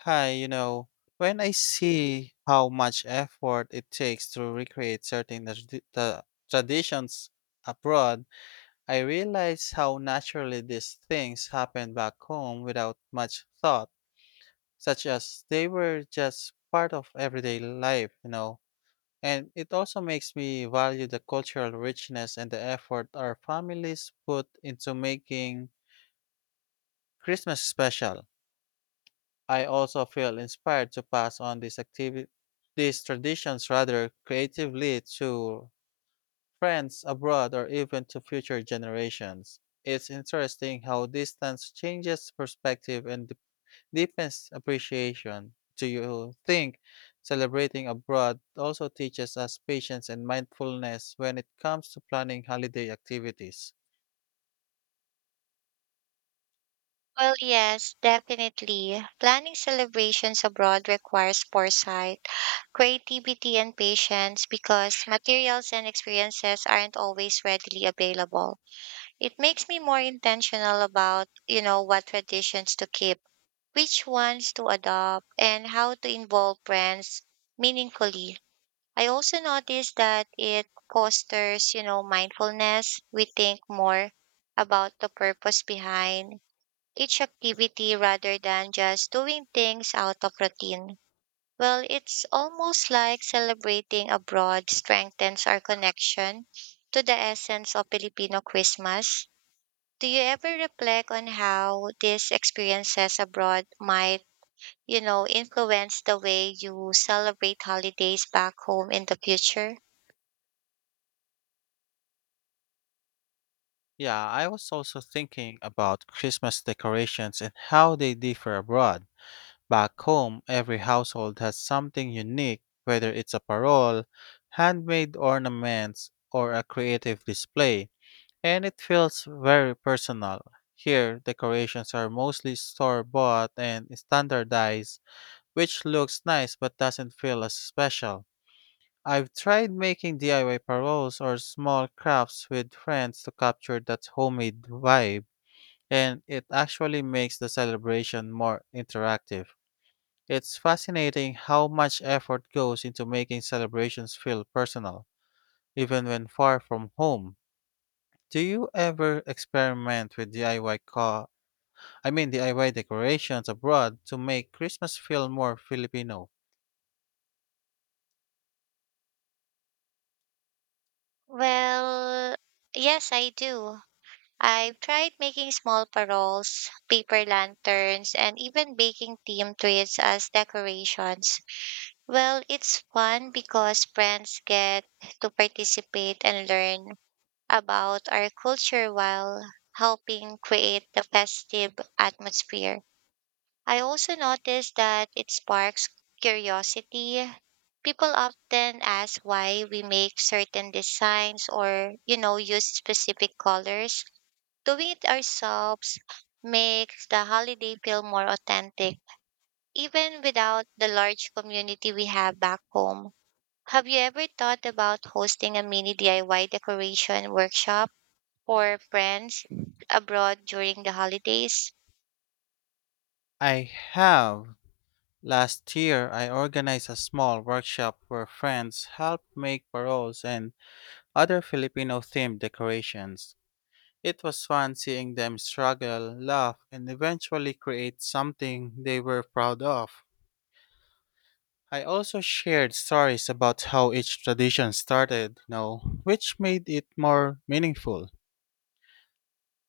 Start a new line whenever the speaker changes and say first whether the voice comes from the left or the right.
left: Hi, when I see how much effort it takes to recreate certain the traditions abroad, I realize how naturally these things happened back home without much thought, such as they were just part of everyday life, And it also makes me value the cultural richness and the effort our families put into making Christmas special. I also feel inspired to pass on these traditions rather creatively to friends abroad or even to future generations. It's interesting how distance changes perspective and deepens appreciation. Do you think celebrating abroad also teaches us patience and mindfulness when it comes to planning holiday activities?
right: Well, yes, definitely. Planning celebrations abroad requires foresight, creativity, and patience because materials and experiences aren't always readily available. It makes me more intentional about, what traditions to keep, which ones to adopt, and how to involve friends meaningfully. I also noticed that it fosters, mindfulness. We think more about the purpose behind each activity rather than just doing things out of routine. Well, it's almost like celebrating abroad strengthens our connection to the essence of Filipino Christmas. Do you ever reflect on how these experiences abroad might, influence the way you celebrate holidays back home in the future?
left: Yeah, I was also thinking about Christmas decorations and how they differ abroad. Back home, every household has something unique, whether it's a parole, handmade ornaments, or a creative display, and it feels very personal. Here, decorations are mostly store bought and standardized, which looks nice but doesn't feel as special. I've tried making DIY paroles or small crafts with friends to capture that homemade vibe, and it actually makes the celebration more interactive. It's fascinating how much effort goes into making celebrations feel personal, even when far from home. Do you ever experiment with DIY co- I mean DIY decorations abroad to make Christmas feel more Filipino?
right: Well, yes, I do. I've tried making small paroles, paper lanterns, and even baking theme treats as decorations. Well, it's fun because friends get to participate and learn about our culture while helping create the festive atmosphere. I also noticed that it sparks curiosity. People often ask why we make certain designs or, use specific colors. Doing it ourselves makes the holiday feel more authentic, even without the large community we have back home. Have you ever thought about hosting a mini DIY decoration workshop for friends abroad during the holidays?
left: I have. Last year, I organized a small workshop where friends helped make paroles and other Filipino themed decorations. It was fun seeing them struggle, laugh, and eventually create something they were proud of. I also shared stories about how each tradition started, which made it more meaningful.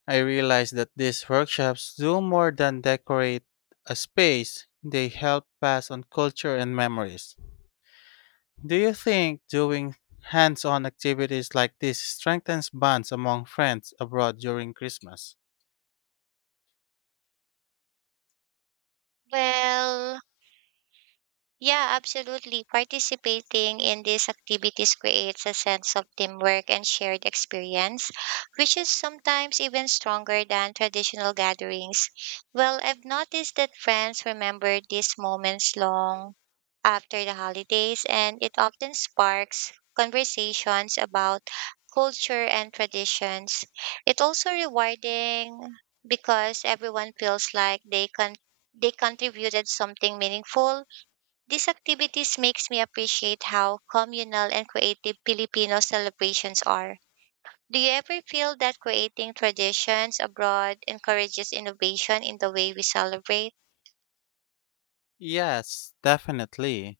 left: I realized that these workshops do more than decorate a space, they help pass on culture and memories. Do you think doing hands on activities like this strengthens bonds among friends abroad during Christmas?
right: Well, yeah, absolutely. Participating in these activities creates a sense of teamwork and shared experience, which is sometimes even stronger than traditional gatherings. Well, I've noticed that friends remember these moments long after the holidays, and it often sparks conversations about culture and traditions. It's also rewarding because everyone feels like they contributed something meaningful. These activities makes me appreciate how communal and creative Filipino celebrations are. Do you ever feel that creating traditions abroad encourages innovation in the way we celebrate?
left: Yes, definitely.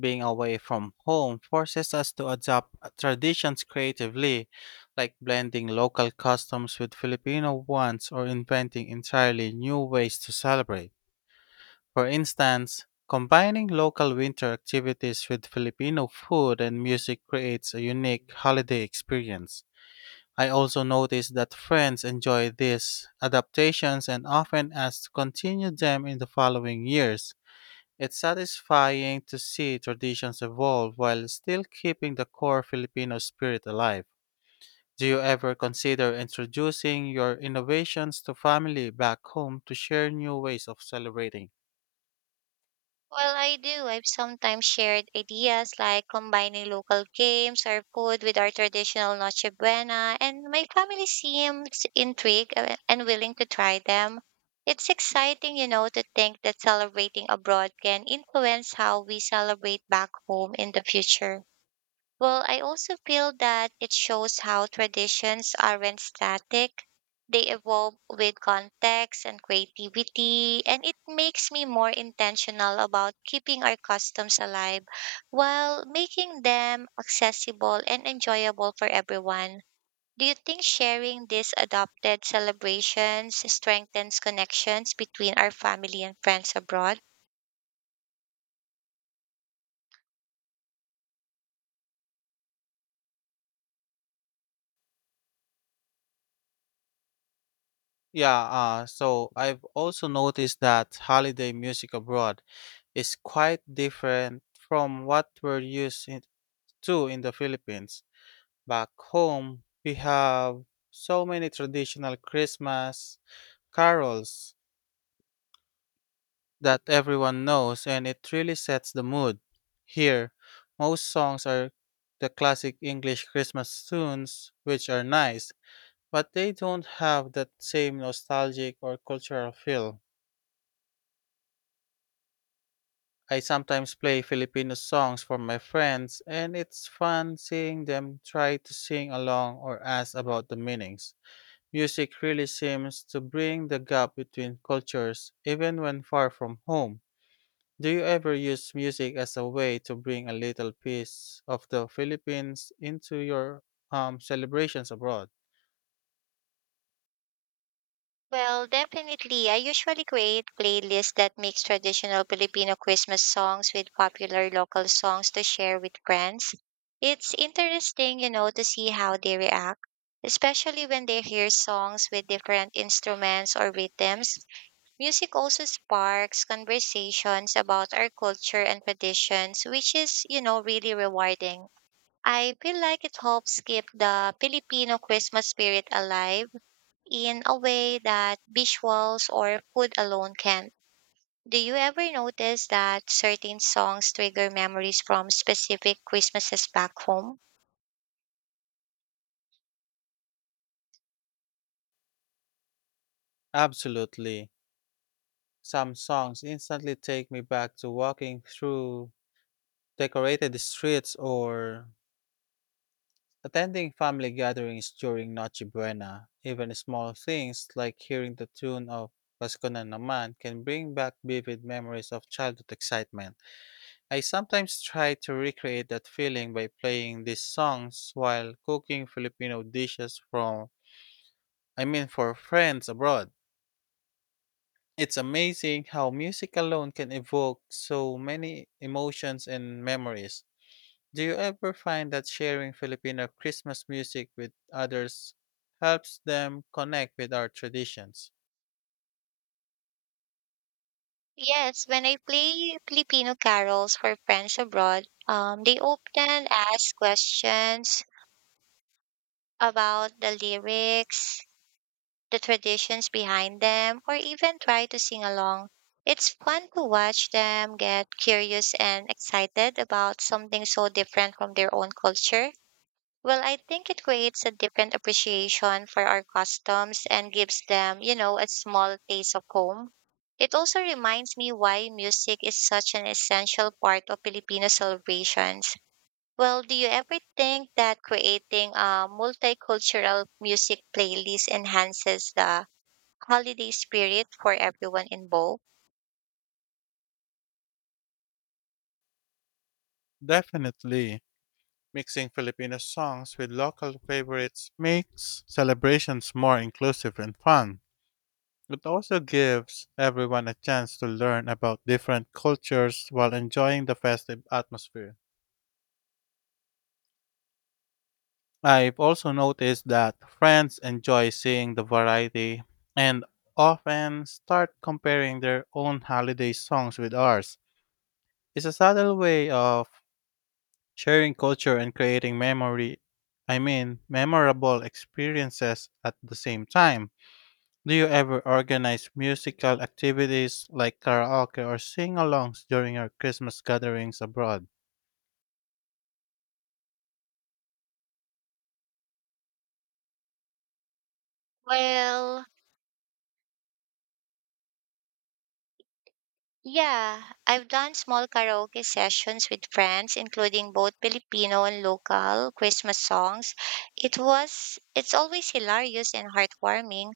left: Being away from home forces us to adapt traditions creatively, like blending local customs with Filipino ones or inventing entirely new ways to celebrate. For instance, combining local winter activities with Filipino food and music creates a unique holiday experience. I also noticed that friends enjoy these adaptations and often ask to continue them in the following years. It's satisfying to see traditions evolve while still keeping the core Filipino spirit alive. Do you ever consider introducing your innovations to family back home to share new ways of celebrating?
right: Well, I do. I've sometimes shared ideas like combining local games or food with our traditional Noche Buena, and my family seems intrigued and willing to try them. It's exciting, to think that celebrating abroad can influence how we celebrate back home in the future. Well, I also feel that it shows how traditions aren't static. They evolve with context and creativity, and it makes me more intentional about keeping our customs alive while making them accessible and enjoyable for everyone. Do you think sharing these adopted celebrations strengthens connections between our family and friends abroad?
left: Yeah, so I've also noticed that holiday music abroad is quite different from what we're used to in the Philippines. Back home, we have so many traditional Christmas carols that everyone knows and it really sets the mood. Here, most songs are the classic English Christmas tunes, which are nice, but they don't have that same nostalgic or cultural feel. I sometimes play Filipino songs for my friends, and it's fun seeing them try to sing along or ask about the meanings. Music really seems to bring the gap between cultures, even when far from home. Do you ever use music as a way to bring a little piece of the Philippines into your celebrations abroad?
right: Well, definitely. I usually create playlists that mix traditional Filipino Christmas songs with popular local songs to share with friends. It's interesting, to see how they react, especially when they hear songs with different instruments or rhythms. Music also sparks conversations about our culture and traditions, which is, really rewarding. I feel like it helps keep the Filipino Christmas spirit alive in a way that visuals or food alone can't. Do you ever notice that certain songs trigger memories from specific Christmases back home?
left: Absolutely. Some songs instantly take me back to walking through decorated streets or attending family gatherings during Noche Buena. Even small things like hearing the tune of Pasko na naman can bring back vivid memories of childhood excitement. I sometimes try to recreate that feeling by playing these songs while cooking Filipino dishes from I mean for friends abroad. It's amazing how music alone can evoke so many emotions and memories. Do you ever find that sharing Filipino Christmas music with others helps them connect with our traditions?
right: Yes, when I play Filipino carols for friends abroad, they often ask questions about the lyrics, the traditions behind them, or even try to sing along. It's fun to watch them get curious and excited about something so different from their own culture. Well, I think it creates a different appreciation for our customs and gives them, a small taste of home. It also reminds me why music is such an essential part of Filipino celebrations. Well, do you ever think that creating a multicultural music playlist enhances the holiday spirit for everyone involved?
left: Definitely. Mixing Filipino songs with local favorites makes celebrations more inclusive and fun. It also gives everyone a chance to learn about different cultures while enjoying the festive atmosphere. I've also noticed that friends enjoy seeing the variety and often start comparing their own holiday songs with ours. It's a subtle way of sharing culture and creating memorable experiences at the same time. Do you ever organize musical activities like karaoke or sing alongs during your Christmas gatherings abroad?
right: Well, yeah, I've done small karaoke sessions with friends, including both Filipino and local Christmas songs. It's always hilarious and heartwarming,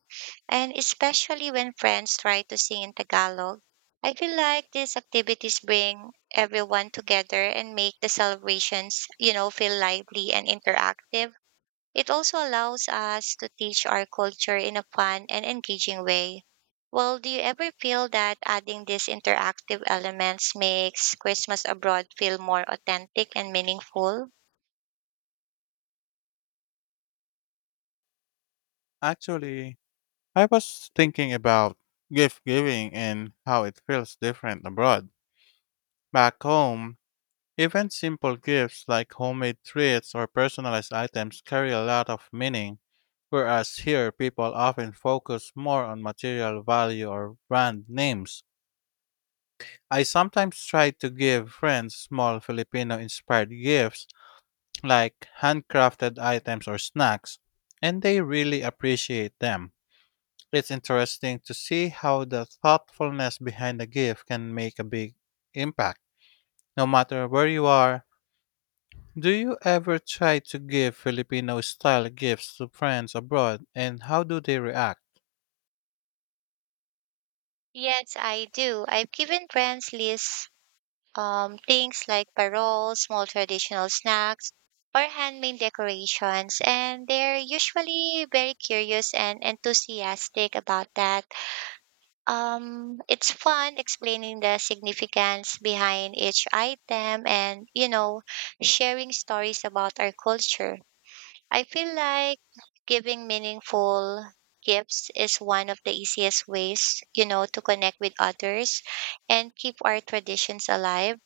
right: and especially when friends try to sing in Tagalog. I feel like these activities bring everyone together and make the celebrations, feel lively and interactive. It also allows us to teach our culture in a fun and engaging way. Well, do you ever feel that adding these interactive elements makes Christmas abroad feel more authentic and meaningful?
left: Actually, I was thinking about gift giving and how it feels different abroad. Back home, even simple gifts like homemade treats or personalized items carry a lot of meaning, whereas here people often focus more on material value or brand names. I sometimes try to give friends small Filipino inspired gifts like handcrafted items or snacks, and they really appreciate them. It's interesting to see how the thoughtfulness behind a gift can make a big impact, no matter where you are. Do you ever try to give Filipino style gifts to friends abroad, and how do they react?
right: Yes, I do. I've given friends lists things like paroles, small traditional snacks, or handmade decorations, and they're usually very curious and enthusiastic about that. It's fun explaining the significance behind each item and, sharing stories about our culture. I feel like giving meaningful gifts is one of the easiest ways, to connect with others and keep our traditions alive.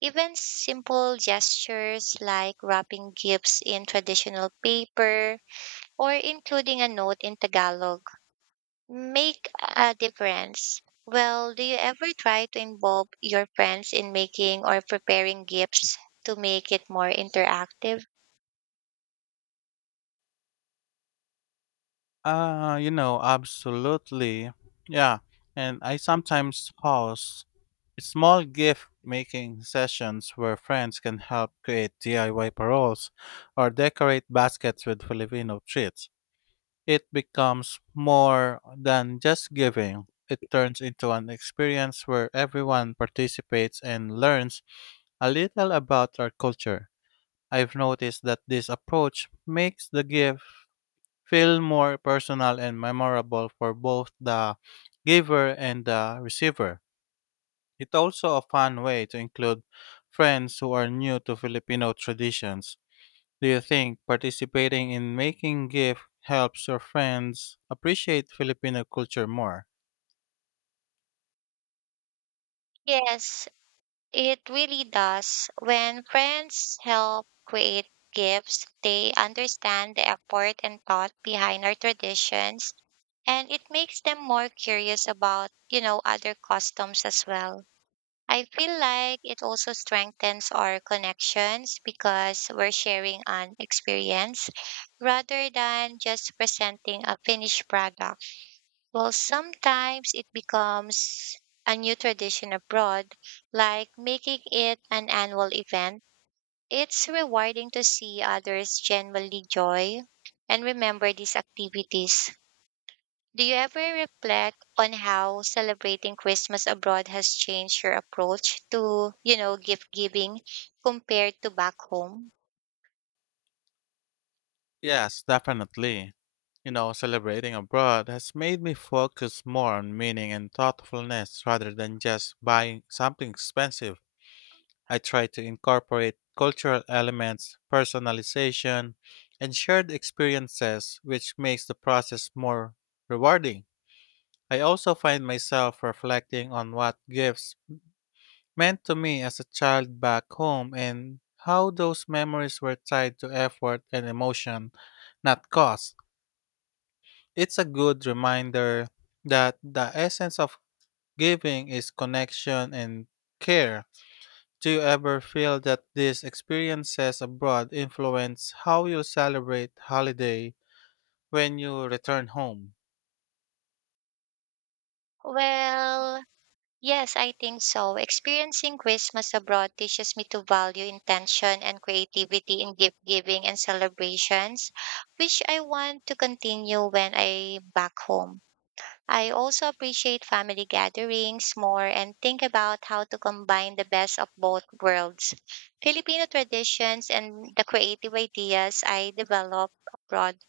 right: Even simple gestures like wrapping gifts in traditional paper or including a note in Tagalog make a difference. Well, do you ever try to involve your friends in making or preparing gifts to make it more interactive?
left: Absolutely. Yeah, and I sometimes host. Small gift making sessions where friends can help create DIY paroles or decorate baskets with Filipino treats. It becomes more than just giving. It turns into an experience where everyone participates and learns a little about our culture. I've noticed that this approach makes the gift feel more personal and memorable for both the giver and the receiver. It's also a fun way to include friends who are new to Filipino traditions. Do you think participating in making gift helps your friends appreciate Filipino culture more?
right: Yes, it really does. When friends help create gifts, they understand the effort and thought behind our traditions, and it makes them more curious about, other customs as well. I feel like it also strengthens our connections because we're sharing an experience rather than just presenting a finished product. Well, sometimes it becomes a new tradition abroad, like making it an annual event. It's rewarding to see others genuinely joy and remember these activities. Do you ever reflect on how celebrating Christmas abroad has changed your approach to, gift giving compared to back home?
left: Yes, definitely. Celebrating abroad has made me focus more on meaning and thoughtfulness rather than just buying something expensive. I try to incorporate cultural elements, personalization, and shared experiences, which makes the process more rewarding. I also find myself reflecting on what gifts meant to me as a child back home and how those memories were tied to effort and emotion, not cost. It's a good reminder that the essence of giving is connection and care. Do you ever feel that these experiences abroad influence how you celebrate holiday when you return home?
right: Well, yes, I think so. Experiencing Christmas abroad teaches me to value intention and creativity in gift giving and celebrations, which I want to continue when I back home. I also appreciate family gatherings more and think about how to combine the best of both worlds, Filipino traditions and the creative ideas I develop abroad.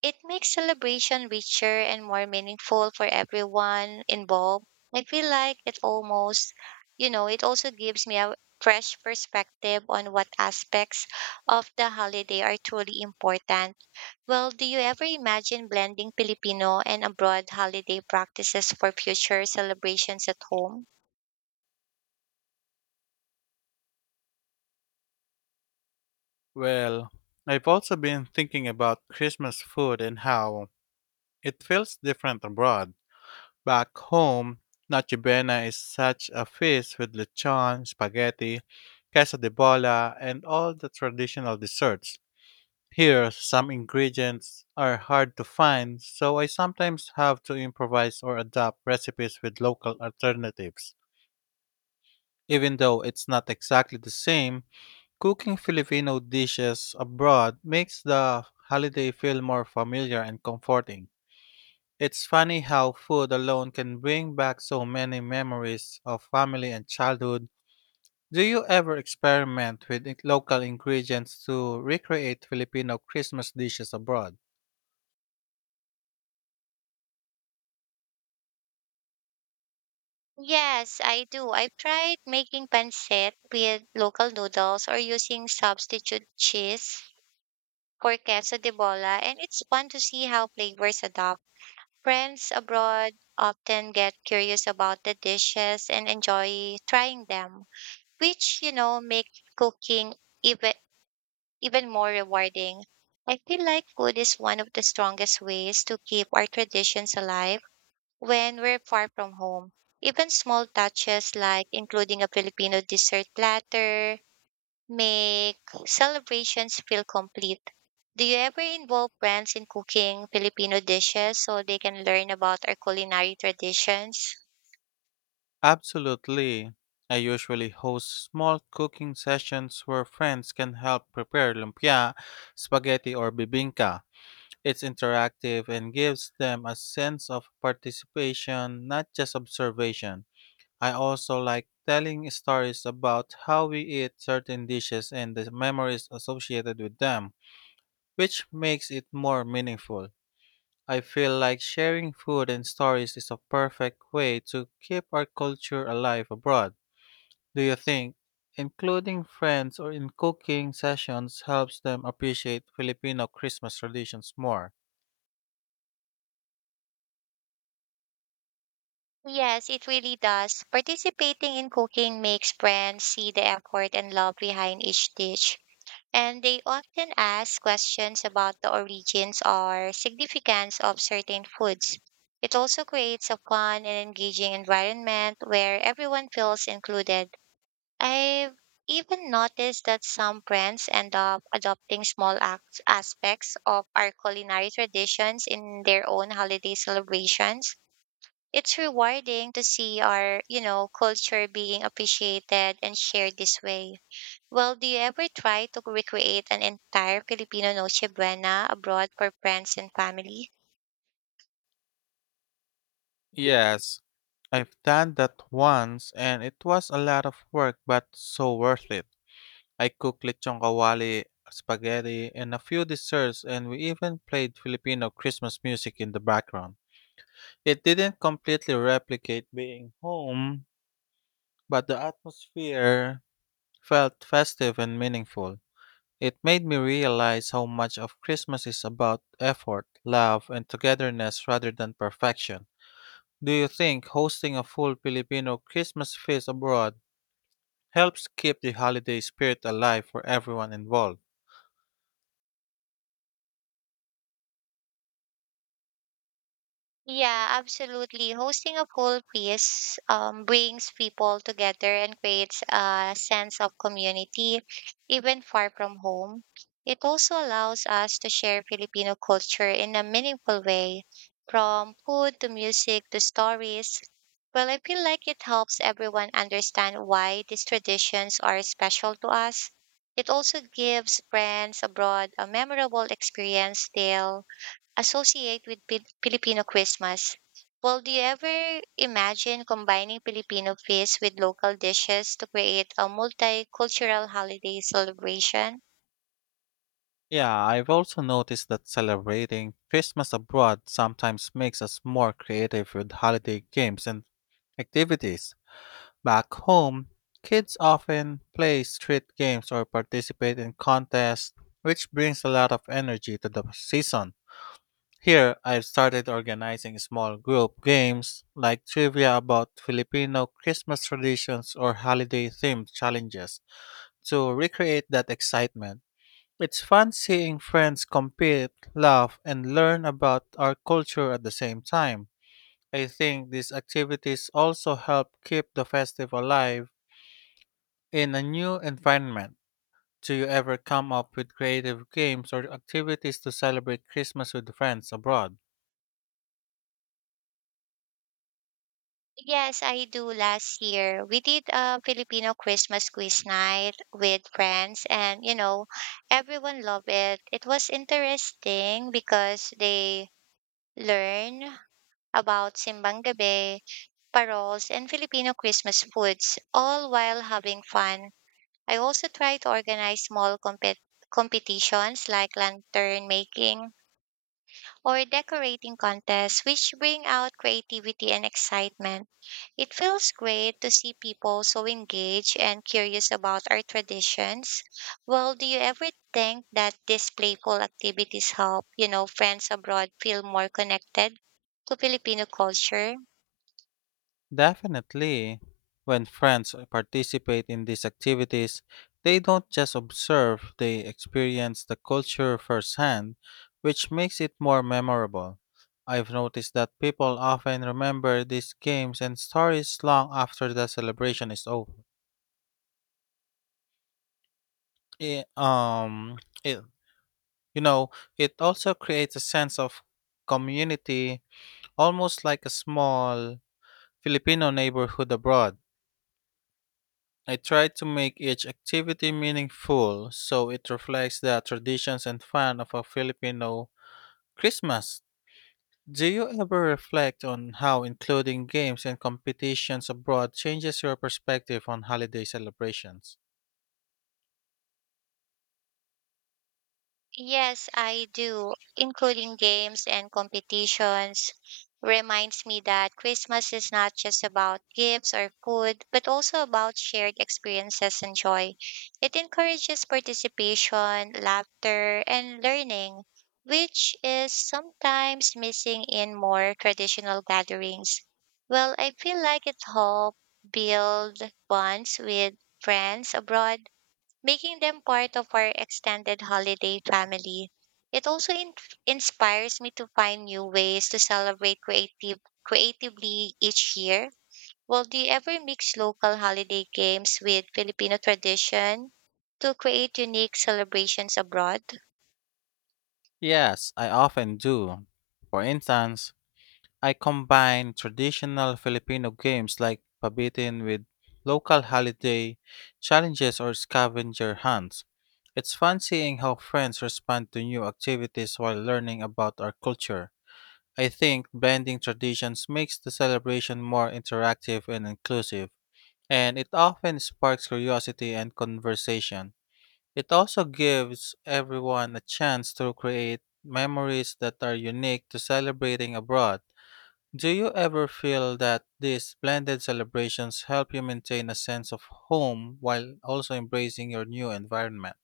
right: It makes celebration richer and more meaningful for everyone involved. I feel like it almost, you know, it also gives me a fresh perspective on what aspects of the holiday are truly important. Well, do you ever imagine blending Filipino and abroad holiday practices for future celebrations at home?
left: Well, I've also been thinking about Christmas food and how it feels different abroad. Back home, Noche Buena is such a feast with lechon, spaghetti, queso de bola, and all the traditional desserts. Here, some ingredients are hard to find, so I sometimes have to improvise or adapt recipes with local alternatives. Even though it's not exactly the same, cooking Filipino dishes abroad makes the holiday feel more familiar and comforting. It's funny how food alone can bring back so many memories of family and childhood. Do you ever experiment with local ingredients to recreate Filipino Christmas dishes abroad?
right: Yes, I do. I tried making pancit with local noodles or using substitute cheese for queso de bola, and it's fun to see how flavors adapt. Friends abroad often get curious about the dishes and enjoy trying them, which, make cooking even, even more rewarding. I feel like food is one of the strongest ways to keep our traditions alive when we're far from home. Even small touches like including a Filipino dessert platter make celebrations feel complete. Do you ever involve friends in cooking Filipino dishes so they can learn about our culinary traditions?
left: Absolutely. I usually host small cooking sessions where friends can help prepare lumpia, spaghetti, or bibinka. It's interactive and gives them a sense of participation, not just observation. I also like telling stories about how we eat certain dishes and the memories associated with them, which makes it more meaningful. I feel like sharing food and stories is a perfect way to keep our culture alive abroad. Do you think including friends or in cooking sessions helps them appreciate Filipino Christmas traditions more?
right: Yes, it really does. Participating in cooking makes friends see the effort and love behind each dish. And they often ask questions about the origins or significance of certain foods. It also creates a fun and engaging environment where everyone feels included. I've even noticed that some brands end up adopting aspects of our culinary traditions in their own holiday celebrations. It's rewarding to see our, culture being appreciated and shared this way. Well, do you ever try to recreate an entire Filipino Noche Buena abroad for friends and family?
left: Yes, I've done that once and it was a lot of work but so worth it. I cooked lechon kawali, spaghetti, and a few desserts, and we even played Filipino Christmas music in the background. It didn't completely replicate being home, but the atmosphere felt festive and meaningful. It made me realize how much of Christmas is about effort, love, and togetherness rather than perfection. Do you think hosting a full Filipino Christmas feast abroad helps keep the holiday spirit alive for everyone involved?
right: Yeah, absolutely. Hosting a whole piece brings people together and creates a sense of community, even far from home. It also allows us to share Filipino culture in a meaningful way, from food to music to stories. Well, I feel like it helps everyone understand why these traditions are special to us. It also gives friends abroad a memorable experience they'll associate with Filipino Christmas. Well, do you ever imagine combining Filipino feasts with local dishes to create a multicultural holiday celebration?
left: Yeah, I've also noticed that celebrating Christmas abroad sometimes makes us more creative with holiday games and activities. Back home, kids often play street games or participate in contests, which brings a lot of energy to the season. Here, I've started organizing small group games like trivia about Filipino Christmas traditions or holiday themed challenges to recreate that excitement. It's fun seeing friends compete, laugh, and learn about our culture at the same time. I think these activities also help keep the festive alive in a new environment. Do you ever come up with creative games or activities to celebrate Christmas with friends abroad?
right: Yes, I do. Last year, we did a Filipino Christmas quiz night with friends, and everyone loved it. It was interesting because they learn about Simbang Gabi, paroles, and Filipino Christmas foods, all while having fun. I also try to organize small competitions like lantern making or decorating contests, which bring out creativity and excitement. It feels great to see people so engaged and curious about our traditions. Well, do you ever think that these playful activities help, friends abroad feel more connected to Filipino culture?
left: Definitely. When friends participate in these activities, they don't just observe, they experience the culture firsthand, which makes it more memorable. I've noticed that people often remember these games and stories long after the celebration is over. I- um, it, you know, it also creates a sense of community, almost like a small Filipino neighborhood abroad. I try to make each activity meaningful so it reflects the traditions and fun of a Filipino Christmas. Do you ever reflect on how including games and competitions abroad changes your perspective on holiday celebrations?
right: Yes, I do. Including games and competitions reminds me that Christmas is not just about gifts or food, but also about shared experiences and joy. It encourages participation, laughter, and learning, which is sometimes missing in more traditional gatherings. Well, I feel like it helps build bonds with friends abroad, making them part of our extended holiday family. It also inspires me to find new ways to celebrate creatively each year. Well, do you ever mix local holiday games with Filipino tradition to create unique celebrations abroad?
left: Yes, I often do. For instance, I combine traditional Filipino games like pabitin with local holiday challenges or scavenger hunts. It's fun seeing how friends respond to new activities while learning about our culture. I think blending traditions makes the celebration more interactive and inclusive, and it often sparks curiosity and conversation. It also gives everyone a chance to create memories that are unique to celebrating abroad. Do you ever feel that these blended celebrations help you maintain a sense of home while also embracing your new environment?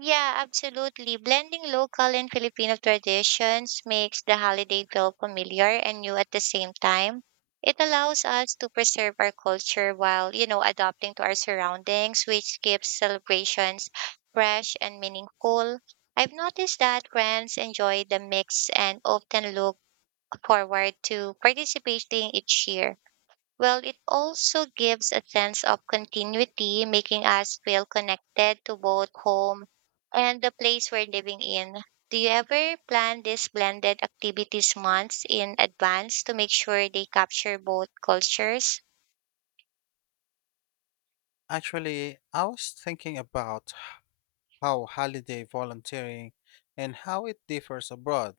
right: Yeah, absolutely. Blending local and Filipino traditions makes the holiday feel familiar and new at the same time. It allows us to preserve our culture while, adapting to our surroundings, which keeps celebrations fresh and meaningful. I've noticed that friends enjoy the mix and often look forward to participating each year. Well, it also gives a sense of continuity, making us feel connected to both home and the place we're living in. Do you ever plan these blended activities months in advance to make sure they capture both cultures?
left: Actually, I was thinking about how holiday volunteering and how it differs abroad.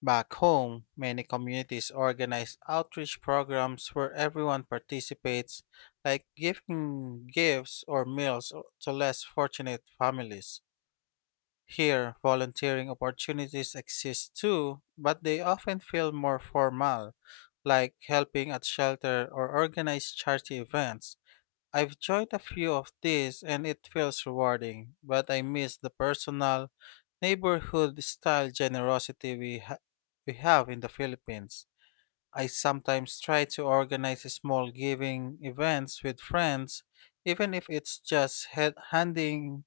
left: Back home, many communities organize outreach programs where everyone participates, like giving gifts or meals to less fortunate families. Here, volunteering opportunities exist too, but they often feel more formal, like helping at shelter or organize charity events. I've joined a few of these and it feels rewarding, but I miss the personal, neighborhood style generosity we have in the Philippines. I sometimes try to organize small giving events with friends, even if it's just handing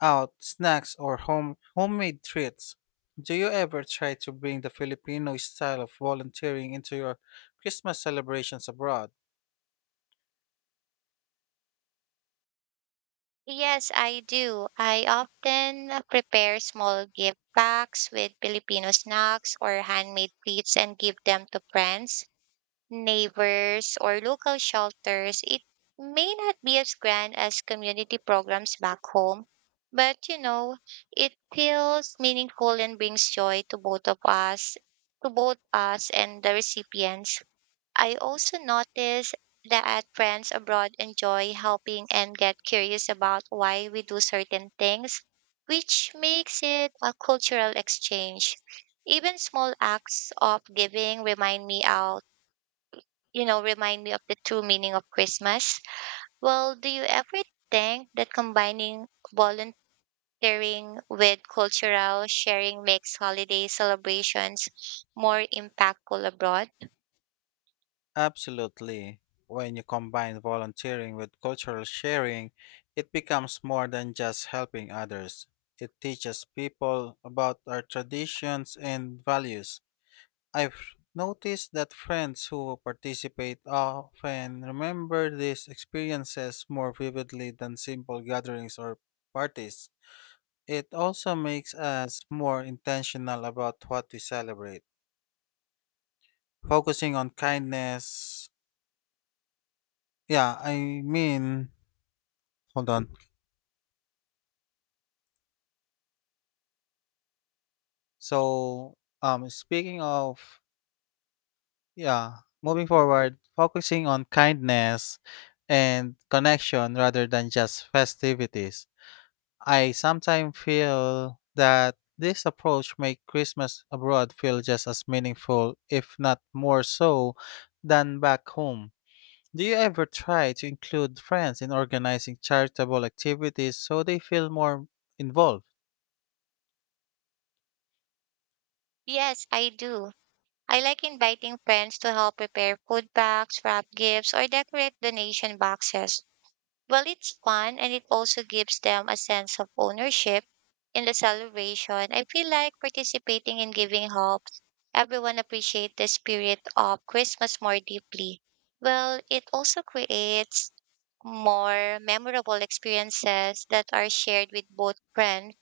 left: out snacks or homemade treats. Do you ever try to bring the Filipino style of volunteering into your Christmas celebrations abroad?
right: Yes, I do. I often prepare small gift packs with Filipino snacks or handmade treats and give them to friends, neighbors, or local shelters. It may not be as grand as community programs back home. But it feels meaningful and brings joy to to both us and the recipients. I also notice that friends abroad enjoy helping and get curious about why we do certain things, which makes it a cultural exchange. Even small acts of giving remind me out you know, remind me of the true meaning of Christmas. Well, do you ever think that combining volunteering with cultural sharing makes holiday celebrations more impactful abroad?
left: Absolutely. When you combine volunteering with cultural sharing, it becomes more than just helping others. It teaches people about our traditions and values. I've noticed that friends who participate often remember these experiences more vividly than simple gatherings or parties. It also makes us more intentional about what we celebrate, focusing on kindness. Yeah, I mean, hold on. So, speaking of, yeah, Moving forward, focusing on kindness and connection rather than just festivities. I sometimes feel that this approach makes Christmas abroad feel just as meaningful, if not more so, than back home. Do you ever try to include friends in organizing charitable activities so they feel more involved?
right: Yes, I do. I like inviting friends to help prepare food packs, wrap gifts, or decorate donation boxes. Well, it's fun and it also gives them a sense of ownership in the celebration. I feel like participating in giving help everyone appreciate the spirit of Christmas more deeply. Well, it also creates more memorable experiences that are shared with both friends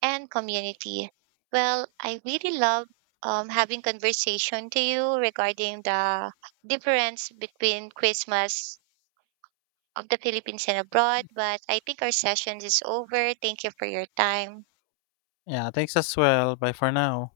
right: and community. Well, I really love having conversation to you regarding the difference between Christmas of the Philippines and abroad, but I think our session is over. Thank you for your time.
left: Yeah, thanks as well. Bye for now.